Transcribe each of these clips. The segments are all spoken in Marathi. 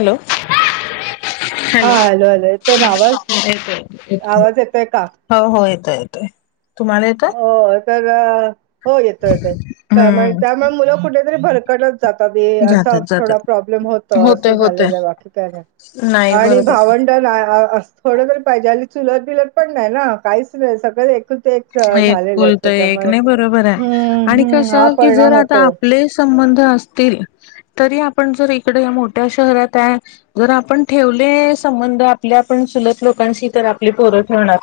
हॅलो. हा हॅलो हॅलो, येतय ना आवाज, येतोय येतोय आवाज येतय कां. हो हो येतो येतोय तुम्हाला हो तर हो येतो येतोय, हम्म त्यामुळे मुलं कुठेतरी भरकटत. जातबे असा जातात थोडा जातात प्रॉब्लेम होत होतय असं होतय झालेलं आहे बाकी काय नाही. नाही बर आणि भावंड ला आ अस थोडतरी पाहिजे चुलत बिलत पण नाही ना काहीच नाही सगळं एक ज- एक झालेले आहेत कुल तर एक त्याच्यामुळे नाही बरोबर आहे, हम्म आणि हम्म हा कसं की जर परिणाम आता होतो आपलेस. संबंध असतील तरी आपण जर इकड मोठ्या शहरात आहे. जर आपण ठेवले संबंध आपल्या पण चूलत लोकांशी तर आपली पोरं ठेवणार.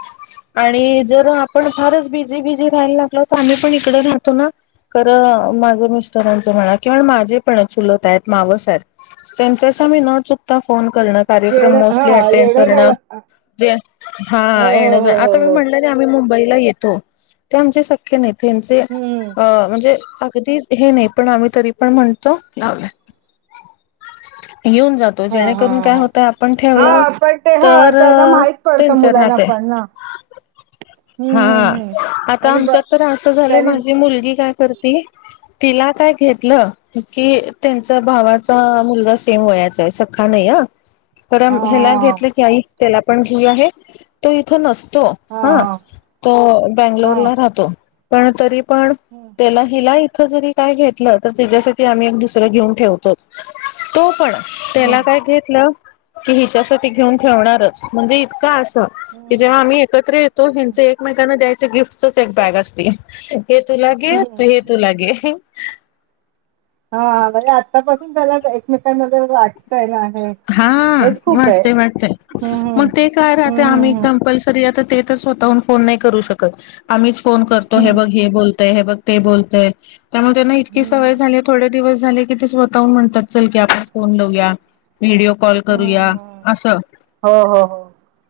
आणि जर आपण फारच बिझी बिझी राहायला लागलो तर आम्ही पण इकडे राहतो ना खरं माझं मिस्टरांचं म्हणा किंवा माझे पण चुलत आहेत मावस आहेत. त्यांच्याशी आम्ही न चुकता फोन करणारच येण कार्यक्रम मोस्ली हा अटेंड येणं करण, जाणं अ, जे हो हे हो येणं हो जाणं हो आता हो म्हणल. आम्ही मुंबईला येतो ते आमचे सक्के नाही तेंचे हम्म अ म्हणजे अगदी हे नाही पण आम्ही तरी पण म्हणतो, येऊन जातो. तो हा हा जेणेकरून हा काय हा होत आपण ठेवलं हा पण ते ह तर त्यांना माहित पडतं त्यांच मुलांना राहत. पण ना हम्म हा, हम्म हम्म आता त्यांनी ब आमच्यात तर असं झालंय त्यांनी माझी मुलगी काय करती. तिला काय घेतलं की त्यांचा भावाचा मुलगा सेम वयाचा आहे कां नाही अं. हा कारण ह्याला घेतलं की आई त्याला पण घेऊया हे तो इथं नसतो हा तो बंगलोरला राहतो पण तरी पण हं. त्याला हिला इथं जरी काय घेतलं तर त्याच्यासाठी आम्ही एक दुसरं घेऊन ठेवतोच. तो पण हम्म त्याला काय घेतलं की हिच्यासाठी घेऊन ठेवणारच म्हणजे इतका असं की जेव्हा हम्म आम्ही एकत्र येतो ह्यांचे एकमेकांना द्यायचे गिफ्टच एक बॅग अस हे तूला गे हम्म. हे तूला गे. हा म्हणजे आतापासून त्याला एकमेकांमध्ये वाटतंय ना, हे हा हेच खूप आहे वाटतेय वाटतय हम्म मग ते काय राहते आम्ही हम्म हम्म कंपल् ते तर स्वतःहून फोन नाही करू शकत, आम्हीच फोन करतो हम्म हे हम्म बघ हे बोल. हे बघ ते बोलतय त्यामुळे त्यांना इतकी हम्म सवय हम्म झालीये थोडे दिवस झाले कि ते स्व स्वतः म्हणतात चल की आपण फोन लावूया, व्हिडिओ कॉल हम्म करूया हम्म असं. हो हो.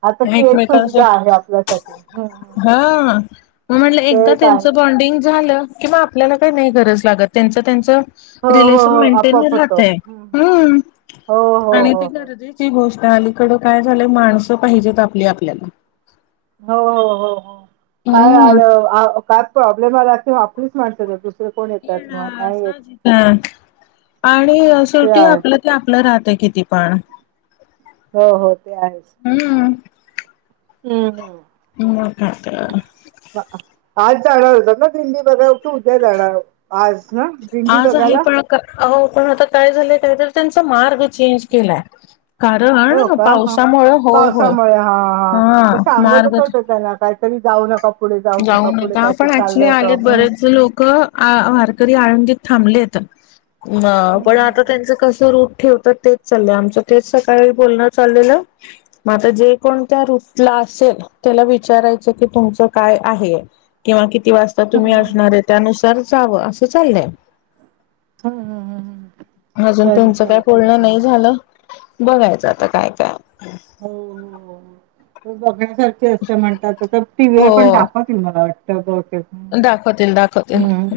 आता ती एक एकमेकांच सुविधा आहे आपल्यासाठी हम्म हा मग म्हटलं ते एकदा एक आहे त्यांच बॉन्डिंग झालं किंवा आपल्याला काही नाही गरज लागत त्यांच त्यांच हो हो रिलेशन हो मेंटेन आपोआप होतो राहते हम्म. हम. हो हो आणि ते हो हो गरजेची गोष्ट आहे, अलीकडं काय झालंय माणसं पाहिजेत आपली आपल्यात. हो हो हो हो, काय आ काय प्रॉब्लेम आला ते आपलीच माणस येतात. कोण येतात मग येणार नाही येत साहजिकय आणि ते शेवटी आहे आपलं आपलं राहतं किती पण हो हो ते आहेच. हम्म. हम्म हम्म. म काय आता आज जाणार होता ना दिल्ली बघा तू उद्या जाणार आज ना दीडी बघायला अ हो पण आता काय झालंय काहीतरी त्यांचा मार्ग चेंज केलाय कारण हा हो ना का ह पावसामुळे होय होय पावसामुळे हा हा ते सांगतच मार्ग होते त्यांना काहीतरी जाऊ नका पुढे जाऊ पुढे नका काहीतरी पण चाललं ऍक्च्युली होतं आलेत हम्म बरेच लोकं आ वारकरी आळंदीत थांबलेत. ह पण हम्म आता त्यांचं कस रूप ठेवतात ते चाललयं आमचं तेच सकाळी बोलणं चाललेलं मग आता जे कोण त्या रूट ला असेल त्याला विचारायचं की तुमचं काय आहे किंवा किती वाजता हम्म तुम्ही असणार आहे त्यानुसार जावं असं चाललंय. का अजून त्यांचा काय बोलणं नाही झालं बघायचं आता काय काय हो हो हो तेच बघण्यासारखे असते म्हणतात टी व्ही हो वर पण दाखवत [unintelligible] बहुतेक दाखवतील दाखवतील हं, हं,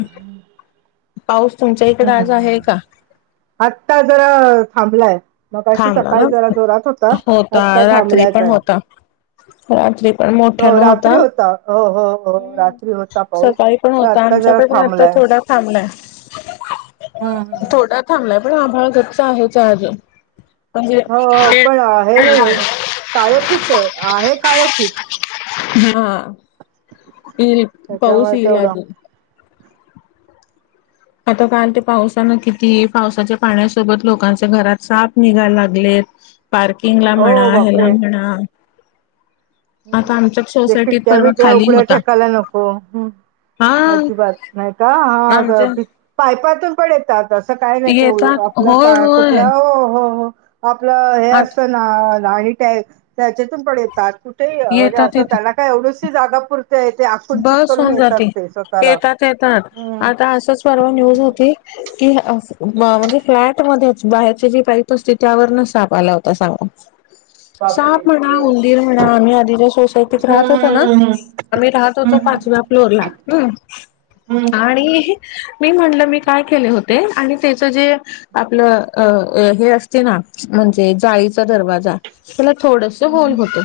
पाऊस तुमच्या हं, इकडे हं, आज आहे हं. का आत्ता जरा थांबलाय. मगाशी थांबला सकाळी ना जरा जोरात होता आत्ता रात्री थांबलाय पण जरा. होता रात्री पण मोठ्या न होता हो हो हो हो रात्री होता पाऊस पण आत्ता जरा थांबलाय थांबला आहे हम् ह्म थोडा थांबलाय पण आभाळ हाच आहेच अजून म्हणजे. हो, हो. पण हे नाहीये. [unintelligible] काळोखीच आहे आहे काळोखीच हा येईल पाऊस त्याच्यामुळे येईल तेवढं. आजून आता काल ते पावसानं किती पावसाच्या पाण्यासोबत लोकांचे घरात साप निघायला लागलेत पार्किंग ला म्हणा हो, ह्याला म्हणा आता आमच्या हम् सोसायटीत खिडक्या परवा वेगळ्या खाली उघड्या होता. टेकायला नको हम् हा अजीबात नाही का हा अगं आमच्या बी पायपातून पण येतात असं काय नाही ते येतात आपलं होय पा होय कुठला हो हो हो आपलं हे आत असतं ना आणि त्या त्याच्यातून पण येतात कुठे म्हणजे येतात असं येत त्याला काय एवढी सी जागा पुर ते हेच्या बस होऊन जाते येतात येतात हं, आता असंच परवा हं, न्यूज हं. होती कि म्हणजे फ्लॅट मध्ये बाहेरचे जे पाईप असते त्यावर न साप आला होता सामाोर बापरे! साप म्हणा, हो. उंदीर म्हणा आम्ही आधीच्या सोसायटीत हं, राहत होता ना हं, आम्ही राह त होत्या हं, हं. पाचवा फ्लोर ला हं, हं. आणि मी म्हणलं मी काय केले होते आणि त्याच जे आपलं अ हे असते ना म्हणजे जाळीचा दरवाजा त्याला थोडस होल होत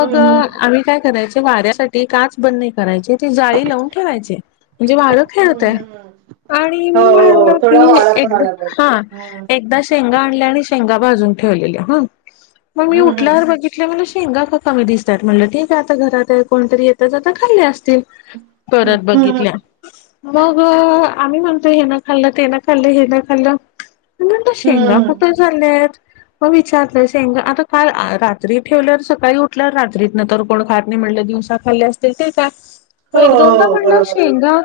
हं, हं, हं. हं, हं. आम्ही काय करायच वाऱ्यासाठी ते काच बंद नाही करायचे तेी जाळी लावून ठेवायचे म्हणजे वाळ हं, हं, हं. हं, खेळतय हं, हं. आणि हो, मी म्हणलं हो, म हो. थोडा की वारा पण एकदा आला पाहिजे. हा हं. एकदाच शेंगा आणल्या आणि शेंगा भाजून ठेवलेले हा म मी हं, हं. उठल्यावर बघित शेंगा का कामी दिसतात म्हटलं ठीक आहे आता घरात आहे कोणतरी येत तर आता खाल्ले असतील हं, परत हं, हं. बघितल्या मग आम्ही म्हणतोय हे ना खाल्लं ते ना खाल्लं हे ना खाल्लं मी म्हणलं हं, शेंगा कुठं हं. झाल्यात हो विचारतोय शेंगा आता काल रात्री ठेवल्यावर सकाळी उठल्यावर रात्रीत न तर कोण खार नाही म्हटलं दिवस आता खाल्ली असतील ते काय पण हो एक दोनदा हो म्हणलं बरोबर आहे. शेंगा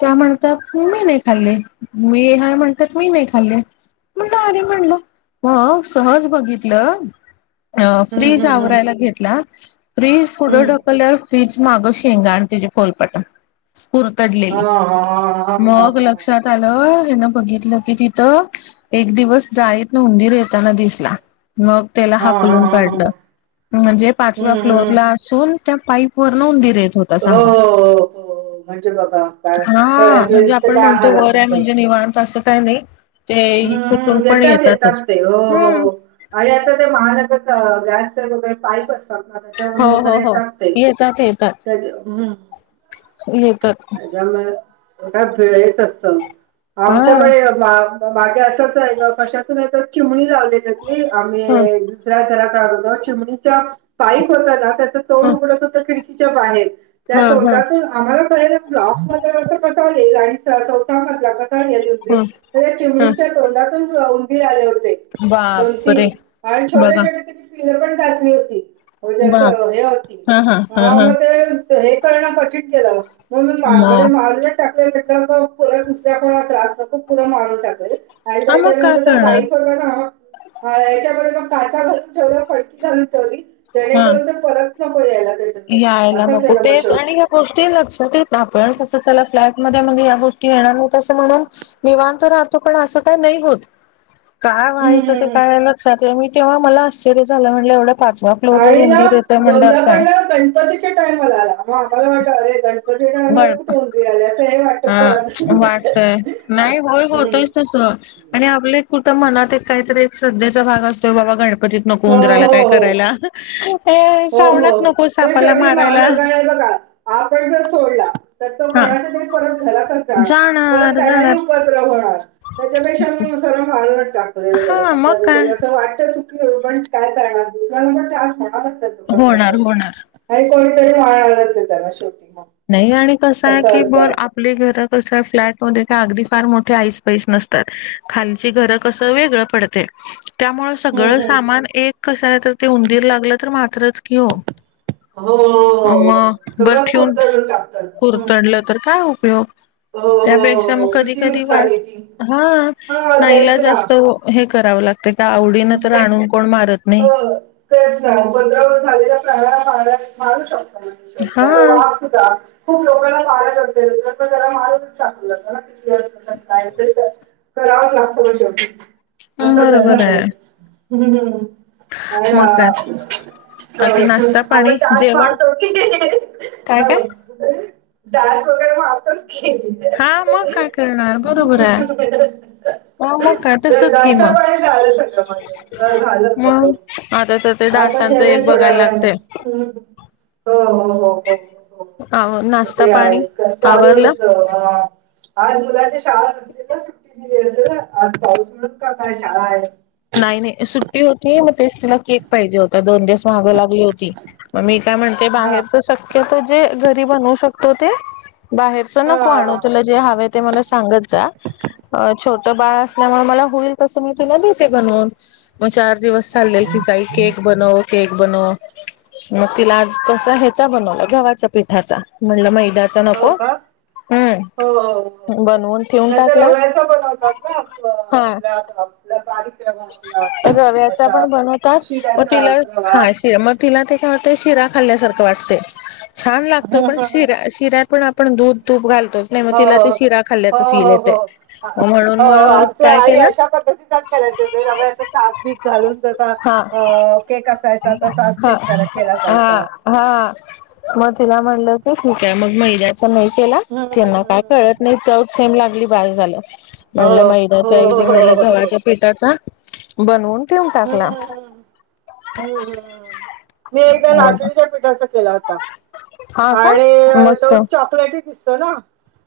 त्या म्हणतात मी नाही खाल्ले मी हाय म्हणतात मी नाही खाल्ले. म्हणलं अरे म्हणलं हो सहज बघितलं. अ हं फ्रीज हं हं आवरायला घेतला फ्रीज पुढे हं. ढकलल्यावर फ्रीज मागं शेंगा आणि तिजे फोलपट कुरतडलेली हां, हां, हां, हां, हां, मग लग लक्षात आलं हेन बघितलं की तिथं एक दिवस जाळीतन उंदीर येताना दिसला मग. त्याला हां, हां, हाकलून हां, काढलं हां. म्हणजे पाचव्या हं, फ्लोर हं. ला असून त्या पाईप वरन उंदिर येत होता. सांगा हो. म्हणजे बघा काय हा म्हणजे तळ्यात आपण काय म्हणतो हालत वर आहे असेल. म्हणजे निवाणत असं काही नाही. ते कुठून हम्म पण येतात येतात येतातच ते हो. हम्म आणि आता ते महानगर गॅसचे वगैरे पाईप असतात ते चडुन हो हो वगैरे हो येतात ते येतात येतात त्याच येतात मुळे [unintelligible] हे च असत हा आमच्या बागे असंच आहे ग कशातून येत चिमणी लावली त्यानी आम्ही ह दुस्या घरात आगोदर चिमणीच्या पाईप होता ना त्याच तोंड ह उघडत होत खिडकी च्या बाहेर त्या ह ह तोंडातून आम्हाला कळाल ब्लॉक मध्ये कसा येईल ईल आणि चौथा मजला कसा येईल. उंदीर हम्म तर त्या हा. चिमणीच्या तोंडातून उंदीर आले होते दोन तीन बापरे आणि छोटे बघा छोटे तिनं पण घातली होती जस बाप हे होती हा हा हा आ हा मग ते. हे करन कठीण केलं म्हणून [unintelligible] मग टाकटलं [unintelligible] दुसऱ्या कोणाला त्रास नको खूप पुरं मारून टाक. आणि हा मग काय त्याच्यानंतर त्या करणार पाईप वरनना हा याच्यामुळे मग काचा घालून ठेवला फडकी घालून ठेवली हा जेणेकरून ते परत. नको याईला. यायला नको तेच आणि ह्या गोष्टी लक्षात येत आपण कसं त्याला फ्लॅट मध्ये म्हणून या गोष्टी येणार नव्हत्या म्हणून निवांत राहतो पण असं काय नाही होत. काय हम्म व्हायचं हम्म ते हम्म काय लक्षात आहे मी तेव्हा मला आश्चर्य झालं म्हणलं एवढं पाचवा. आणि ना दोनदा पण ना पण गणपतीच्या टाइमला आला म आमला वाट अरे गणतीच्या टाइमला गड कुठे? उंदीर आले असं हे वाटत परत हा वाटतय नाही होय हम्म. होतच तस. आणि आपल्या एक मनात एक काहीतरी एक श्रद्धेचा भाग असतोय बाबा गणप तित नको हो उंदराला काय हो हो करायला श्रावणात नको सापाला मारायला. हाय बघा. आपण जर सोडला तर तो हा कोणाच्या तरी परत घरातच जाणार परत त्यानाही उपद्र होणार. त्यापेक्षा मग सर मारूनच टाकलेलं बर हा म मग कधी कधी काय अस वाटतच. पण काय करणार दुसऱ्याला पण त्रास म्हणालाच तो कसाही होणार करून. होणार नाही कोणीतरी मारनारच आहे त्याला शेवटी पण. नाही आणि कसं आहे की बर आप प्लेघर कस फ्लट मध्ये फार मोठे अगदी फार मोठे आईस पाईस नसतात खाल चे घर कस वेगळ पडतय त्यामुळ हम्म सगळ हम्म सामान एक. कसं आहे तर ते उंदीर लागलं तर मात्रच कीओ. हो अ म बर ठेऊन टाक चल. उतडलं तर काय उपयोग? हो त्यापेक्षा मग हो कधी किती कधी नुकसान वाट आहे ती हा हा तेच नाईलाज असतो. हे करावं लागतं का आवडीनं तर ना आणून कोण मारत हो नाही. तेच ना पंधरावा झालेल्या प्राणालार मारू शकता आता वा हा [unintelligible] [unintelligible] काय ते तर करावं लागतं. [unintelligible] हा सगळा बरोबर आहे घरच्याच हम्म हम्म. मग काय बाकी नाश्ता पाणी जेवण काय काय [unintelligible] [unintelligible] डास वगैरे माहतच ह. हा मग काय करणार बरोबर आहे. ह मग जर काटसच किमा घाशापाणी झालं सगळं माझं झालं सगळं मग आता तर ते आता डासांचं एक जेवेल थोड्या बघायला वेळाने लागतंय. हम्म हो हो हो हो. हो नाश्ता ते आहे पाणी का चालूच. आवरलं आज मुलाच्या शाळा असतील ना सुट्टी दिली असेल आज पाऊस म्हणून का काय शाळा आहे. नाही नाही सुट्टी होती मग तेच तिला केक पाहिजे होता दोन दिवस मागं लागली होती मग मी काय म्हणते हा बाहेरच सक तर ते जे घरी बनू शकतो ते बाहेरच हा नको आणू हा तुला जे हवे ते मला सांगत जा अ छोटं बाळ असल्यामुळे मला होईल तसं मी तुला देते बनवून. मग चार दिवस चाललेल तिचा आई केक बनव केक बनव मग तिला आज कसा ह्याचा बनवला गव्हाच्या पिठाचा म्हणलं मैदा चा हो नको का हम्म. हो हो हो हो बनवून ठेवून नाहीतर टाकला हा. [unintelligible] आपल्या कार्यक्रम आपला रव्याचा त्याचा पण बनवतात म तिला शिऱ्याचा हा शिरा म तिला ते काय वाटतं शिरा खाल्ल्यासारखं वाटते. छान लागतो पण रवा शिरा शिऱ्यात पण आपण दूध तूप घालतोच नाही मग हो तिला ते शिरा हो खाल्ल्याचं फील हो हो येते. हो म्हणून हो मग आमच काय आई केलं अशा पद्धतीतच करायच ते रवायच्या ताक बीक घालून जसा हा अ केक असायचा तसाच हा केक करा केला हा जायचा. हा मग तिला म्हटलं की ठीक आहे मग मैद्याच नाही केला हम्म त्यांना काय हम्म कळत नाही चौ छेम लागली बाळी झालं म्हणलं हो हो मैद्याच्या ऐवजी म्हणलं हो हो गव्हाच्या पिठाचा बनवून ठेवून हम्म टाकला. हम्म हम्म हम्म हम्म मी एकदा मग लाचणीच्या पीठाचा केला होता. हा का आणि मस्त तो चॉकलेटही दिसतो ना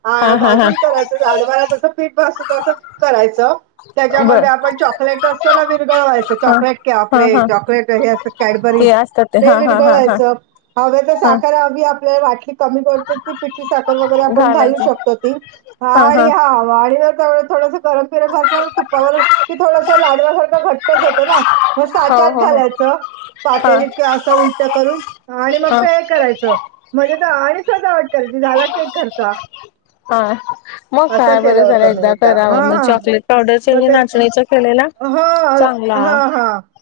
हा भाजून करायचं जाडवाला तसं पीठ भाजतो तसंच करायचं. बर त्याच्यामध्ये आपण चॉकलेट असतो ना विरगळवायचं हा चॉकलेट के हा आपले हा चॉकलेट हे असं ते कॅडबरीज असतात हा ते हा हा हा विरगळायचं हव्या ते हा साखर हवी आपल्याला वाटली कमी करत ती पिठी साखर वगरे आपण घालू घालायचे शकतो ती हा आणि हा. [unintelligible] थोडसा गरम फिरम तुपावर की थोडा लाडवासारखं घट्टच होतं ना मग हो साच्यात हो हो घालायचं हा पातेली किंवा असं उलट करून आणि मग हा ते हे करायचं म्हणजे तर आणि सजावट करायची झाला की एक खर्चा. हा मग काय केलं बरं झालं होतं मी एकदा हां करावं मग हां चॉकलेट पावडरचा हे नाचणीचा केलेला? हा चांगला हा हा.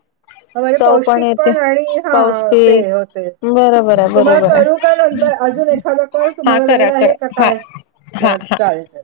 चव पौष्टिक येते पण आणि हा होते होते पौष्टिक बरोबर आहे तुम्हाला बरोबर करू आहे का नंतर अजून एखादा कॉल हा तुम्हाला वेळ करा आहे का करा हा काय हा चाल हा चालेल.